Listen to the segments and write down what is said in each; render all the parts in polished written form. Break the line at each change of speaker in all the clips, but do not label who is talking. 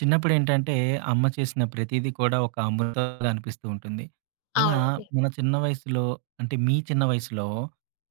చిన్నప్పుడేంటంటే, అమ్మ చేసిన ప్రతీది కూడా ఒక అమృతంలా అనిపిస్తూ ఉంటుంది. అలా
అవునండి.
మన చిన్న వయసులో అంటే, మీ చిన్న వయసులో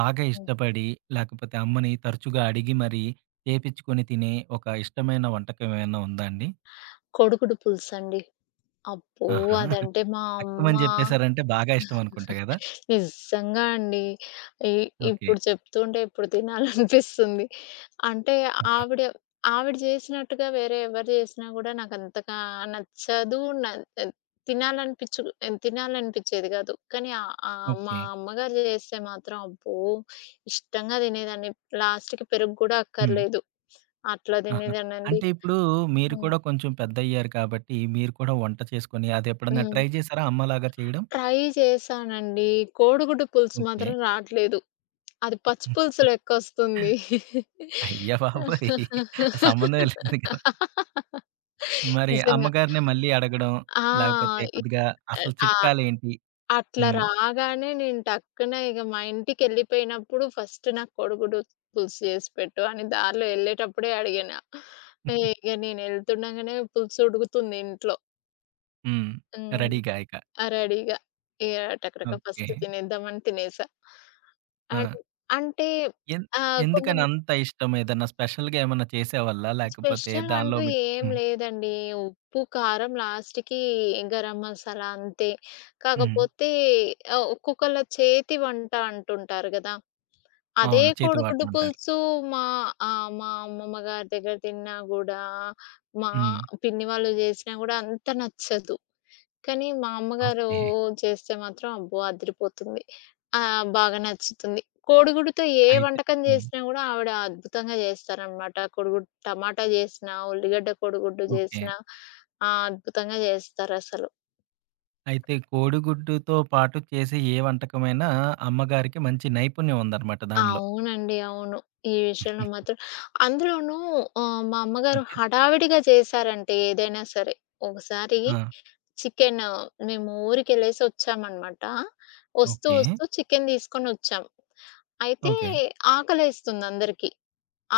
బాగా
హ్మ్.
ఇష్టపడి, లేకపోతే అమ్మని తరచుగా అడిగి మరీ చేపిచ్చుకొని తినే ఒక ఇష్టమైన వంటకం ఏమైనా ఉందా అండి?
కోడిగుడ్డు పులుసండి. అబ్బో!
ఆహా!
అదంటే మా అమ్మ.
తక్కువని చెప్పేసారంటే బాగా ఇష్టం అనుకుంటా గదా!
నిజంగా అండి. ఇ
ఓకే.
ఇప్పుడు చెప్తుంటే ఇప్పుడు తినాలనిపిస్తుంది. అంటే
ఆహా!
ఆవిడ ఆవిడ జేసినట్టుగా వేరే ఎవరు జేసినా గూడా నాకంతగా నచ్చదు. తినాలనిపించు తినాలనిపించేది గాదు. కానీ ఆహ్, ఆహ్, మా
ఓకే.
అమ్మగారు జేస్తే మాత్రం అబ్బో! ఇష్టంగా తినేదాన్ని. లాస్ట్‌కి పెరుగు గూడా
హ్మ్.
అక్కర్లేదు. అట్లా
ఆహా!
తినేదాన్నండి.
అంటే ఇప్పుడు మీరు
హ్మ్.
కూడా కొంచెం పెద్దయ్యారు కాబట్టి, మీరు కూడా వంట చేసుకొని అదెప్పుడన్నా
హ్మ్.
ట్రై చేసారా అమ్మలాగా చేయడం?
ట్రై చేశానండి. కోడిగుడ్డు పులుసు
ఓకే.
మాత్రం రాట్లేదు. అది పచ్చి పులుసు లెక్కొస్తుంది.
అయ్య బాబోయ్! ఆ సంబంధమే లేదు కదా! మరి
నిజంగా.
అమ్మగారినే మళ్ళీ అడగడం,
ఆ!
లేకపోతే
ఇ
కొద్దిగా అసలు
ఆ!
చిట్కాలేంటి?
అట్లా
హ్మ్.
రాగానే నేను టక్కున ఇగ మా ఇంటికెళ్ళిపోయినప్పుడు ఫస్ట్ నాకు కోడిగుడ్డు పులుసు చేసి పెట్టు అని దారిలో ఎళ్ళేటప్పుడే అడిగిన. ఇగ నేను ఎళ్తుండగానే పులుసు ఉడుకుతుంది ఇంట్లో.
హ్మ్.
హ్మ్.
రెడీగా ఇక.
రెడీగా. ఇగ టకటక
ఓకే.
ఫస్ట్ తినేద్దామని తినేసా.
ఆ!
అన్ అంటే
ఎన్
ఆహ్, కొంత
ఎందుకని అంత ఇష్టం? ఏదన్నా స్పెషల్‌గా ఏమన్నా చేసేవాళ్ళా? లేకపోతే
స్పెషల్
దానిలో
అంటూ
మీకు
ఏం
హ్మ్.
లేదండి. ఉప్పు, కారం లాస్ట్‌కి గరం మసాలా అంతే.
హ్మ్.
కాకపోతే ఒక్కొక్కళ్ళ చేతి వంట అంటుంటారు గదా! అదే
అవును. చేతివాటం
కోడిగుడ్డు
అంటారు.
పులుసు. మా మా అమ్మమ్మ గారి దగ్గర తిన్నా గూడా, మా
హ్మ్.
పిన్ని వాళ్ళు జేసినా గూడా అంత నచ్చదు. కానీ మా అమ్మగారు
ఓకే.
చేస్తే మాత్రం అబ్బో! అదిరిపోతుంది. బాగా నచ్చుతుంది. కోడిగుడ్డుతో ఏ
అయితే
వంటకం
హ్మ్.
చేసినా గూడా ఆవిడ అద్భుతంగా జేస్తారనమాట. కోడిగుడ్డు టమాటా జేసినా, ఉల్లిగడ్డ కోడిగుడ్డు
ఓకే.
జేసినా అద్భుతంగా జేస్తారసలు.
అయితే కోడిగుడ్డుతో పాటు చేసే ఏ వంటకమైనా అమ్మగారికి మంచి నైపుణ్యం ఉందన్నమాట దానిలో.
అవునండి. అవును. ఈ విషయంలో మాత్రం అందులోనూ మా అమ్మగారు
ఓకే.
హడావిడిగా చేశారంటే ఏదైనా సరే. ఒకసారి
ఆ!
చికెన్ మేము ఊరికెళ్ళేసి వచ్చామనమాట. వస్తూ,
ఓకే.
వస్తూ చికెన్ తీసుకొనొచ్చాం. అయితే
ఓకే.
ఆకలేస్తుంది అందరికీ.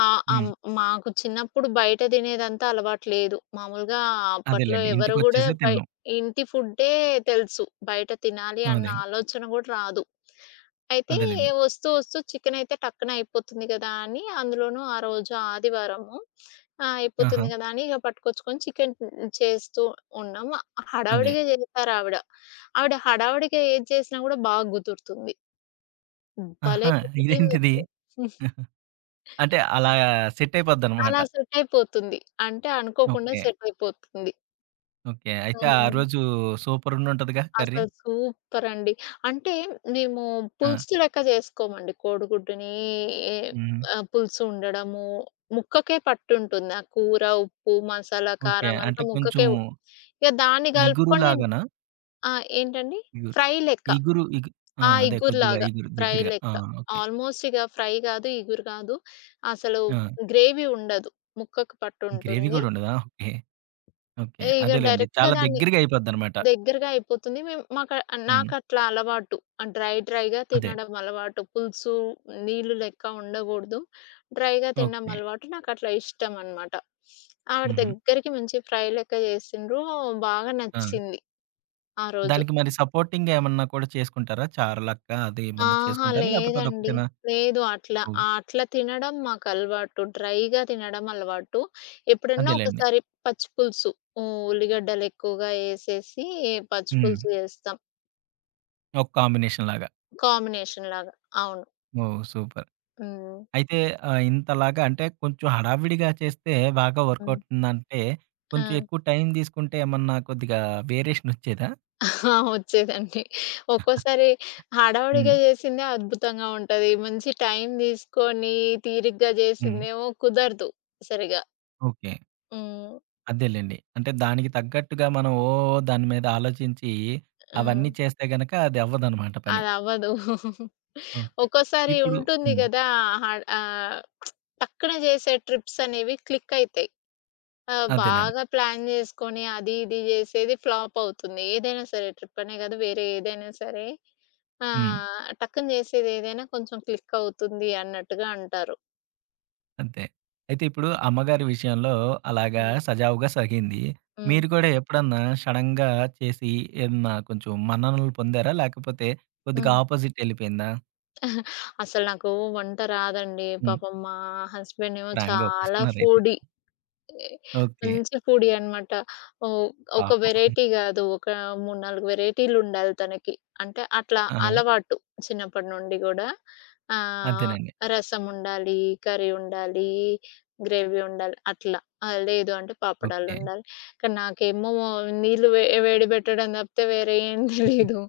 ఆ! అం
హ్మ్.
మాకు చిన్నప్పుడు బయట తినేదంతా అలవాటు లేదు. మామూలుగా అప్పట్లో
అదేలెండి.
ఎవరు గూడా
ఇంటికొచ్చేసే
బయ
తిన్నాం.
ఇంటి ఫుడ్డే తెలుసు. బయట తినాలి అన్న
అదే.
ఆలోచన గూడా రాదు. అయితే
అదేలెండి.
వస్తూ, వస్తూ చికెనయితే టక్కున అయిపోతుంది గదా అని, అందులోనూ ఆ రోజు ఆదివారము. ఆ!
ఆహా!
అయిపోతుంది గదా అని ఇగ పట్టుకొచ్చుకొని చికెన్ చేస్తూ ఉన్నాం.
అదే.
హడావిడిగా జేస్తారావిడ. ఆవిడ ఆవిడ హడావిడిగా ఏది చేసినా గూడా బాగా కుదురుతుంది. భలే
ఆహా! ఇదేంటిది?
కుదిరిందసలు.
అంటే అలా సెట్ అయిపోద్దనమాట.
అలా సెట్ అయిపోతుంది. అంటే అనుకోకుండా
ఓకే.
సెట్ అయిపోతుంది.
ఓకే. అయితే ఆ
హ్మ్.
రోజు సూపర్ ఉండుంటదిగా కర్రీ.
అసలు సూపర్ అండి. అంటే మేము
ఆ!
పులుసు లెక్క జేసుకోమండి. కోడిగుడ్డుని ఏ
హ్మ్.
పులుసు ఉండడము, ముక్కకే పట్టుంటుంది. ఆ కూర, ఉప్పు, మసాలా,
ఓకే.
కారం
అంటే
అంతా
కొంచెం
ముక్కకే. ఇక దాన్ని
ఇగురు
గలుపుకొని
లాగానా?
ఆ! ఏంటండి?
ఇగురు.
ఫ్రై లెక్క.
ఇగురు ఇగు ఆ!
ఆ!
అదే కొద్దిగా
ఇగురులాగా
ఇగురు
ఫ్రై
దగ్గరగా. ఆ!
లెక్క.
ఓకే.
ఆల్మోస్ట్ ఇక ఫ్రై గాదు, ఇగురు గాదు. అసలు
ఆ!
గ్రేవీ ఉండదు. ముక్కకు
గ్రేవీ
పట్టుంటుంది.
గూడా ఉండదా? ఓకే. ఓకే.
ఇగ
అదేలెండి.
డైరెక్ట్‌గా
చాలా
దాన్ని
దగ్గరగా అయిపోద్దనమాట.
దగ్గరగా అయిపోతుంది. మేము మాక
హ్మ్.
నాకట్లా అలవాటు. ఆహ్, డ్రై డ్రైగా
అదే.
తినడం అలవాటు. పులుసు నీళ్ళు లెక్క ఉండగూడదు. డ్రైగా తినడం
ఓకే.
అలవాటు. నాకట్లా ఇష్టమనమాట. ఆవిడ
హుహు.
దగ్గరికి మంచి ఫ్రై లెక్క చేసిండ్రు. బాగా
ఆ!
నచ్చింది ఆ రోజు.
దానికి మరి సపోర్టింగ్‌గా ఏమన్నా కూడా చేసుకుంటారా? చారులక్క అది ఏమన్నా
ఆహా!
చేసుకుంటారా? లేపోతే
లేదండి.
అదొక్కటేనా?
లేదు అట్లా.
ఓహ్!
అట్లా తినడం మాకలవాటు. డ్రైగా తినడం అలవాటు. ఎప్పుడన్నా
అదేలెండి.
ఒకసారి పచ్చి పులుసు ఉల్లిగడ్డలెక్కువగా ఏసేసి పచ్చి
హ్మ్.
పులుసు చేస్తాం,
ఒక కాంబినేషన్ లాగా.
కాంబినేషన్‌లాగా. అవును.
ఓహ్! సూపర్.
హ్మ్.
అయితే ఇంతలాగా అంటే కొంచెం హడావిడిగా చేస్తే బాగా వర్క్
హ్మ్.
అవుతుందంటే,
ఆ!
కొంచెం ఎక్కువ టైం తీసుకుంటే ఏమన్నా కొద్దిగా వేరియేషన్ వచ్చేదా?
ఆ! వచ్చేదండి. ఒక్కోసారి
హ్మ్.
హడావుడిగా చేసిందే అద్భుతంగా ఉంటది. మంచి టైం తీసుకొని తీరిగ్గా
హ్మ్.
చేసిందేమో కుదరదు సరిగా.
ఓకే.
హ్మ్.
అదేలెండి. అంటే దానికి తగ్గట్టుగా మనం ఓ దాని మీద ఆలోచించి
హ్మ్.
అవన్నీ చేస్తే గనక అది అవ్వదనమాట పని.
అదవ్వదు.
ఓకే.
ఒక్కోసారి
ఇప్పుడు
ఉంటుంది
హ్మ్.
కదా! హడ్ ఆహ్, టక్కున చేసే ట్రిప్స్ అనేవి క్లిక్ అయితాయి.
అదేనండి.
బాగా ప్లాన్ చేసుకొని అది ఇది చేసేది ఫ్లాప్ అవుతుంది. ఏదైనా సరే ట్రిప్ అనే కాదు వేరే ఏదైనా సరే. ఆ!
హ్మ్.
టక్కున చేసేదేదైనా కొంచెం క్లిక్ అవుతుంది అన్నట్టుగా అంటారు.
అంతే. అయితే ఇప్పుడు అమ్మగారి విషయంలో అలాగా
హ్మ్.
సజావుగా సాగింది.
హ్మ్.
మీరు కూడా ఎప్పుడన్నా సడెన్‌గా చేసి ఏమన్నా కొంచెం మన్ననలు పొందారా? లేకపోతే కొద్దిగా
హ్మ్.
ఆపోజిట్ ఎళ్ళిపోయిందా?
అసలు నాకు వంట రాదండి.
హ్మ్.
పాపం మా హస్బెండ్ ఏమో
ప్రాంక్‌గా
చాలా
ఒప్పేసుకున్నారయితే.
ఫుడీ.
ఓకే.
మంచి ఫుడీ అన్నమాట. ఓహ్! ఒక
పాపం.
వెరైటీ గాదు. ఒక 3, 4 వెరైటీలుండాలి తనకి. అంటే అట్లా
ఆ!
అలవాటు చిన్నప్పటి నుండి గూడా. ఆహ్,
అదేనండి.
రసముండాలి, కర్రీ ఉండాలి, గ్రేవీ ఉండాలి అట్లా. లేదు అంటే
ఓకే.
పాపడాలుండాలి. కానీ నాకేమో నీళ్ళు వేడి పెట్టడం తప్పితే వేరే ఏం తెలీదు.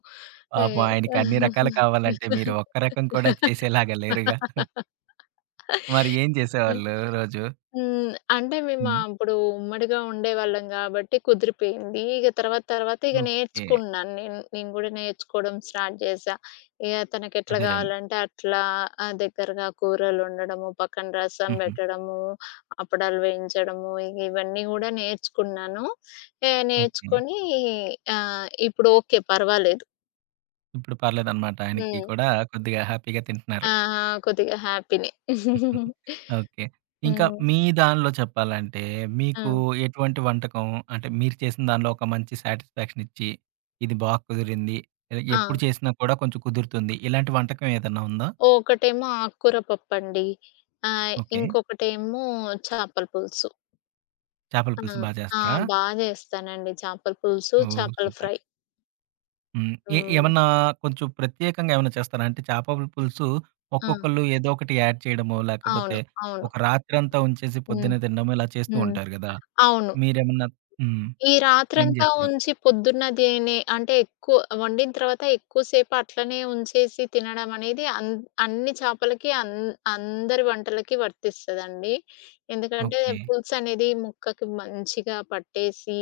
ఏ
పాపం ఆయనకి అన్ని రకాలు కావాలంటే మీరు ఒక్క రకం కూడా చేసేలాగా లేరుగా. మరి ఏం
హ్మ్.
చేసేవాళ్ళు రోజు?
హ్మ్. అంటే మేము
హ్మ్.
అప్పుడు ఉమ్మడిగా ఉండేవాళ్ళం గాబట్టి కుదిరిపోయింది. ఇగ తర్వాత తర్వాత ఇగ
ఓకే.
నేర్చుకున్నాను నేను. నేను గూడా నేర్చుకోవడం స్టార్ట్ చేశా. ఇగ తనకెట్లా
అదేలెండి.
కావాలంటే అట్లా దగ్గరగా కూరలొండడము, పక్కన రసం
హుహు.
పెట్టడము, అప్పడాలు వేయించడము ఇగ ఇవన్నీ గూడా నేర్చుకున్నాను.
ఓకే.
నేర్చుకొని ఇప్పుడు ఓకే. పర్వాలేదు.
ఇప్పుడు పర్లేదనమాట. ఆయనకి
హ్మ్.
కూడా కొద్దిగా హ్యాపీగా తింటున్నారు.
ఆ! కొద్దిగా హ్యాపీనే.
ఓకే. ఇంకా
హ్మ్.
మీ దానిలో చెప్పాలంటే,
ఆ!
మీకు ఎటువంటి వంటకం అంటే, మీరు చేసిన దానిలో ఒక మంచి సాటిస్ఫాక్షన్ ఇచ్చి, ఇది బా కుదిరింది. ఎప్పుడు
ఆ!
చేసినా కూడా కొంచెం కుదురుతుంది. ఇలాంటి వంటకం ఏదన్నా ఉందా?
ఒకటేమో ఆకుకూర పప్పండి.
ఓకే.
ఇంకొకటేమో చేపల పులుసు.
చేపల
ఆ!
పులుసు బా
ఆ!
చేస్తారా?
బా జేస్తానండి చేపల పులుసు,
ఓహ్!
చేపల
సూపర్.
ఫ్రై.
హ్మ్.
హ్మ్.
ఏమన్నా కొంచెం ప్రత్యేకంగా ఏమన్నా చేస్తారా? అంటే చేపల పులుసు
ఆ!
ఒక్కొక్కళ్ళు ఏదో ఒకటి యాడ్ చేయడమో, లేకపోతే
అవును. అవును.
ఒక రాత్రంతా ఉంచేసి
హ్మ్.
పొద్దున్నే తినడమో ఇలా చేస్తూ
హ్మ్.
ఉంటారు గదా!
అవును.
మీరేమన్నా హ్మ్.
ఈ
ఏం
రాత్రంతా
చేస్తారు?
ఉంచి పొద్దున్న దీని అంటే ఎక్కువ వండిన తర్వాత ఎక్కువ సేపు అట్లనే ఉంచేసి తినడం అనేది అన్ని చేపలకి అందరి వంటలకి వర్తిస్తదండి. ఎందుకంటే
ఓకే.
పులుసు అనేది ముక్కకి మంచిగా పట్టేసి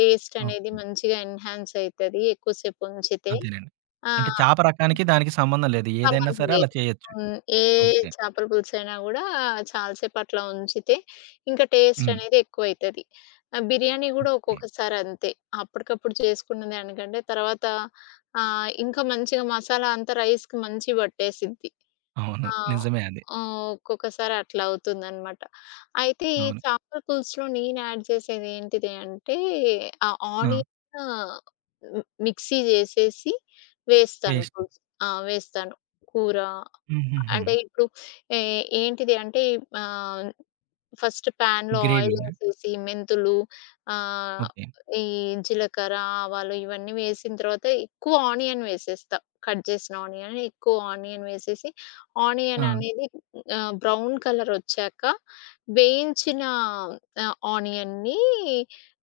టేస్ట్ అనేది
ఓకే.
మంచిగా ఎన్హాన్స్ అయితది ఎక్కువ సేపు ఉంచితే.
అంతేనండి.
ఆ!
అంటే చేప రకానికి దానికి సంబంధం లేదు. ఏదైనా
సంబంధం
సరే అలా
లేదు.
చేయొచ్చు.
హ్మ్.
ఓకే.
చేపల పులుసైనా గూడా చాలా సేపట్లా ఉంచితే ఇంకా టేస్ట్
హ్మ్.
అనేది ఎక్కువైతది. బిర్యానీ గూడా ఒక్కొక్కసారి అంతే. అప్పటికప్పుడు చేసుకున్న దానికంటే తర్వాత ఇంకా మంచిగా మసాలా అంతా రైస్‌కి మంచిగా పట్టేసిద్ది.
అవును.
ఆ!
నిజమే అది.
ఒక్కొక్కసారి అట్లా అవుతుందనమాట. అయితే ఈ
అవును.
చేపల పులుసులో నేను యాడ్ చేసేది ఏంటిది అంటే ఆ
ఆ!
ఆనియన్ మిక్సీ చేసేసి వేస్తాను
పేస్ట్.
పులుసు. ఆ! వేస్తాను. కూర
హుహుహు.
అంటే ఇప్పుడు ఏ ఏంటిది అంటే ఆహ్ ఫస్ట్ ప్యాన్‌లో ఆయిల్
గ్రేవీనా?
వేసేసి మెంతులు, ఆహ్,
ఓకే.
ఈ జీలకర్ర, ఆవాలు ఇవన్నీ వేసిన తర్వాత ఎక్కువ ఆనియన్ వేసేస్తా. కట్ చేసిన ఆనియన్ ఎక్కువ ఆనియన్ వేసేసి
ఆ!
ఆనియన్ అనేది బ్రౌన్ కలర్ వచ్చాక వేయించిన ఆనియన్‌ని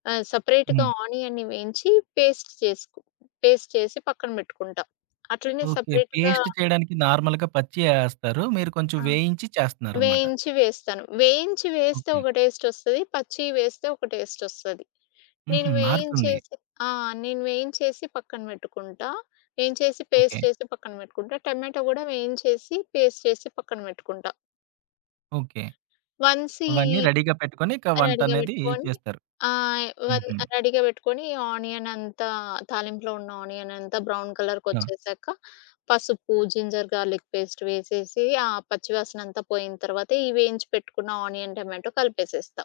సెపరేట్‌గా
హ్మ్.
ఆనియన్‌ని వేయించి పేస్ట్ చేసుకు పేస్ట్ చేసి పక్కన పెట్టుకుంటా. అట్లనే
ఓకే.
సెపరేట్‌గా
పేస్ట్ చేయడానికి నార్మల్‌గా పచ్చియే ఏస్తారు. మీరు కొంచెం
ఆ!
వేయించి చేస్తున్నారనమాట.
వేయించి వేస్తాను. వేయించి వేస్తే
ఓకే.
ఒక టేస్టొస్తది. పచ్చియి వేస్తే ఒక టేస్టొస్తది.
హుహు.
నేను
మారుతుంది.
వేయించేసి ఆ! నేను వేయించేసి పక్కన బెట్టుకుంటా. వేయించేసి
ఓకే.
పేస్ట్ చేసి పక్కన బెట్టుకుంటా. టమాటో గూడా వేయించేసి పేస్ట్ చేసి పక్కన బెట్టుకుంటా.
ఓకే.
వన్స్ ఈ
అవన్నీ రెడీగా పెట్టుకొని ఇక
రెడీగా
వంటనేది
పెట్టుకొని
చేస్తారు.
ఆహ్, వన్
హుహు.
రెడీగా పెట్టుకొని ఈ ఆనియన్ అంతా, తాలింపులో ఉన్న ఆనియన్ అంతా బ్రౌన్
ఆ!
కలర్‌కొచ్చేసాక, పసుపు, జింజర్ గార్లిక్ పేస్ట్ వేసేసి, ఆ పచ్చివాసన అంతా పోయిన తర్వాత, ఈ వేయించి పెట్టుకున్న ఆనియన్, టమాటో కలిపేసేస్తా.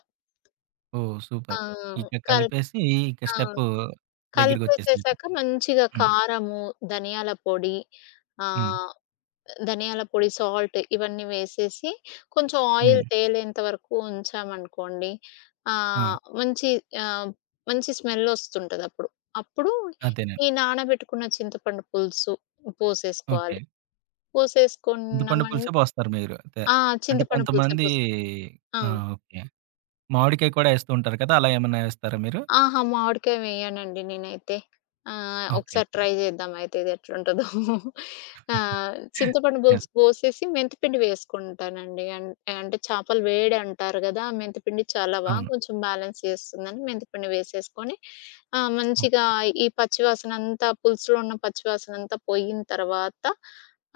ఓహ్!
ఆ!
సూపర్. ఇక
కల్
కలిపేసి ఇక
ఆ!
స్టెప్పు దగ్గరికొచ్చేసినట్టే.
కలిపేసేసాక మంచిగా
హ్మ్.
కారము, ధనియాల పొడి
హ్మ్.
ఆహ్, ధనియాల పొడి, సాల్ట్ ఇవన్నీ వేసేసి కొంచెం ఆయిల్
హ్మ్.
తేలేంత వరకు ఉంచామనుకోండి.
ఆ!
ఆహ్, మంచి ఆహ్, మంచి స్మెల్లొస్తుంటదప్పుడు. అప్పుడు
అదేనండి.
అప్పుడు ఈ నానబెట్టుకున్న చింతపండు పులుసు
ఓకే.
పోసేసుకోవాలి.
చింతపండు
పోసేసుకున్నామం
పులుసే పోస్తారు మీరు అయితే.
ఆ!
అంటే
చింతపండు పులుసే
కొంతమంది
పోస్ ఆ!
ఆ! ఓకే. మామిడికాయ కూడా ఏస్తూ ఉంటారు కదా! అలా ఏమన్నా ఏస్తారా మీరు?
ఆహా! మామిడికాయ వేయనండి నేనైతే.
ఓకే.
ఒకసారి
ఓకే.
ట్రై చేద్దాం అయితే ఇది ఎట్లుంటదో. ఆ! చింతపండు
యాహ్!
పులుసు పోసేసి మెంతిపిండి వేసుకుంటానండి. అంటే చేపలు వేడి అంటారు గదా! మెంతిపిండి చలవ
అవును.
కొంచెం బ్యాలెన్స్ చేస్తుందని మెంతిపిండి వేసేసుకొని మంచిగా
ఓకే.
ఈ పచ్చివాసన అంతా పులుసులో ఉన్న పచ్చివాసన అంతా పోయిన తర్వాత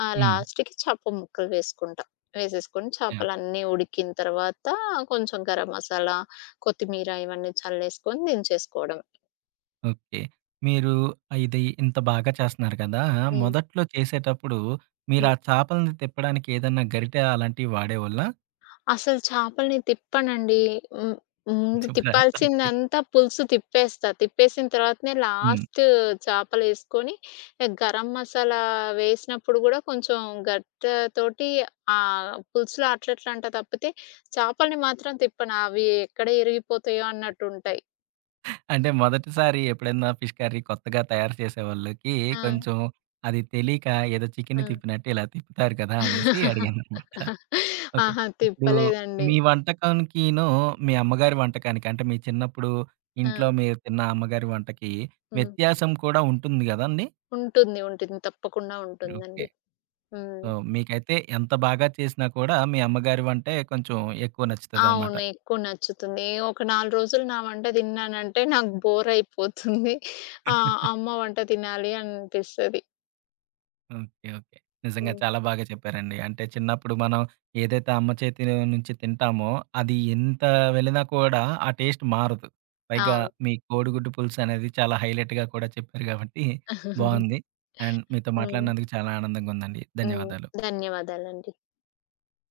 హ్మ్.
లాస్ట్‌కి చేప ముక్కలు వేసుకుంటా. వేసేసుకొని
యాహ్!
చేపలన్నీ ఉడికిన తర్వాత కొంచెం గరం మసాలా, కొత్తిమీర ఇవన్నీ చల్లేసుకొని దించేసుకోవడం.
ఓకే. మీరు ఇది ఇంత బాగా చేస్తున్నారు కదా!
హ్మ్.
మొదట్లో చేసేటప్పుడు మీరు
హ్మ్.
ఆ చేపలని తిప్పడానికి ఏదన్నా గరిటె అలాంటివి వాడేవాళ్ళా?
అసలు చేపల్ని తిప్పనండి. హ్మ్. ముందు
తిప్పరా? ఓకే.
తిప్పాల్సిందంతా పులుసు తిప్పేస్తా. తిప్పేసిన తర్వాతనే
హ్మ్.
లాస్ట్ చేపలేసుకొని గరం మసాలా వేసినప్పుడు గూడా కొంచెం గరిటెతోటి పులుసులో అట్లా ఇట్లా అంటా తప్పితే చేపల్ని మాత్రం తిప్పను. అవి ఎక్కడ ఇరిగిపోతాయో అన్నట్టుంటాయి.
అంటే మొదటిసారి ఎప్పుడైనా ఫిష్ కర్రీ కొత్తగా తయారు చేసే వాళ్ళకి
ఆ!
కొంచెం అది తెలియక ఏదో చికెన్
ఆ!
తిప్పినట్టు ఇలా తిప్పుతారు కదా అనేసి అడిగాననమాట. ఓకే.
ఆహా!
ఇప్పుడు
తిప్పలేదండి.
మీ వంటకానికిను, మీ అమ్మగారి వంటకానికి అంటే మీ చిన్నప్పుడు
ఆ!
ఇంట్లో మీరు తిన్న అమ్మగారి వంటకి
హ్మ్.
వ్యత్యాసం కూడా ఉంటుంది గదండీ!
ఉంటుంది. ఉంటుంది. తప్పకుండా
ఓకే.
ఉంటుందండి. హ్మ్.
సో, మీకైతే ఎంత బాగా చేసినా కూడా మీ అమ్మగారి వంటే కొంచెం ఎక్కువ నచ్చుతదనమాట.
అవును. ఎక్కువ నచ్చుతుంది. ఒక 4 రోజులు నా వంట తిన్నానంటే నాకు బోర్ అయిపోతుంది. ఆ! అమ్మ వంట తినాలి అనిపిస్తది.
ఓకే. ఓకే. నిజంగా
హ్మ్.
చాలా బాగా చెప్పారండి. అంటే చిన్నప్పుడు మనం ఏదైతే అమ్మ చేతి నుంచి తింటామో, అది ఎంత వెళ్ళినా కూడా ఆ టేస్ట్ మారదు. పైగా
అవును.
మీ కోడిగుడ్డు పులుసు అనేది చాలా హైలైట్‌గా కూడా చెప్పారు కాబట్టి బావుంది. అండ్ మీతో
హ్మ్.
మాట్లాడినందుకు చాలా ఆనందంగా ఉందండి.
హ్మ్.
ధన్యవాదాలు.
ధన్యవాదాలండి.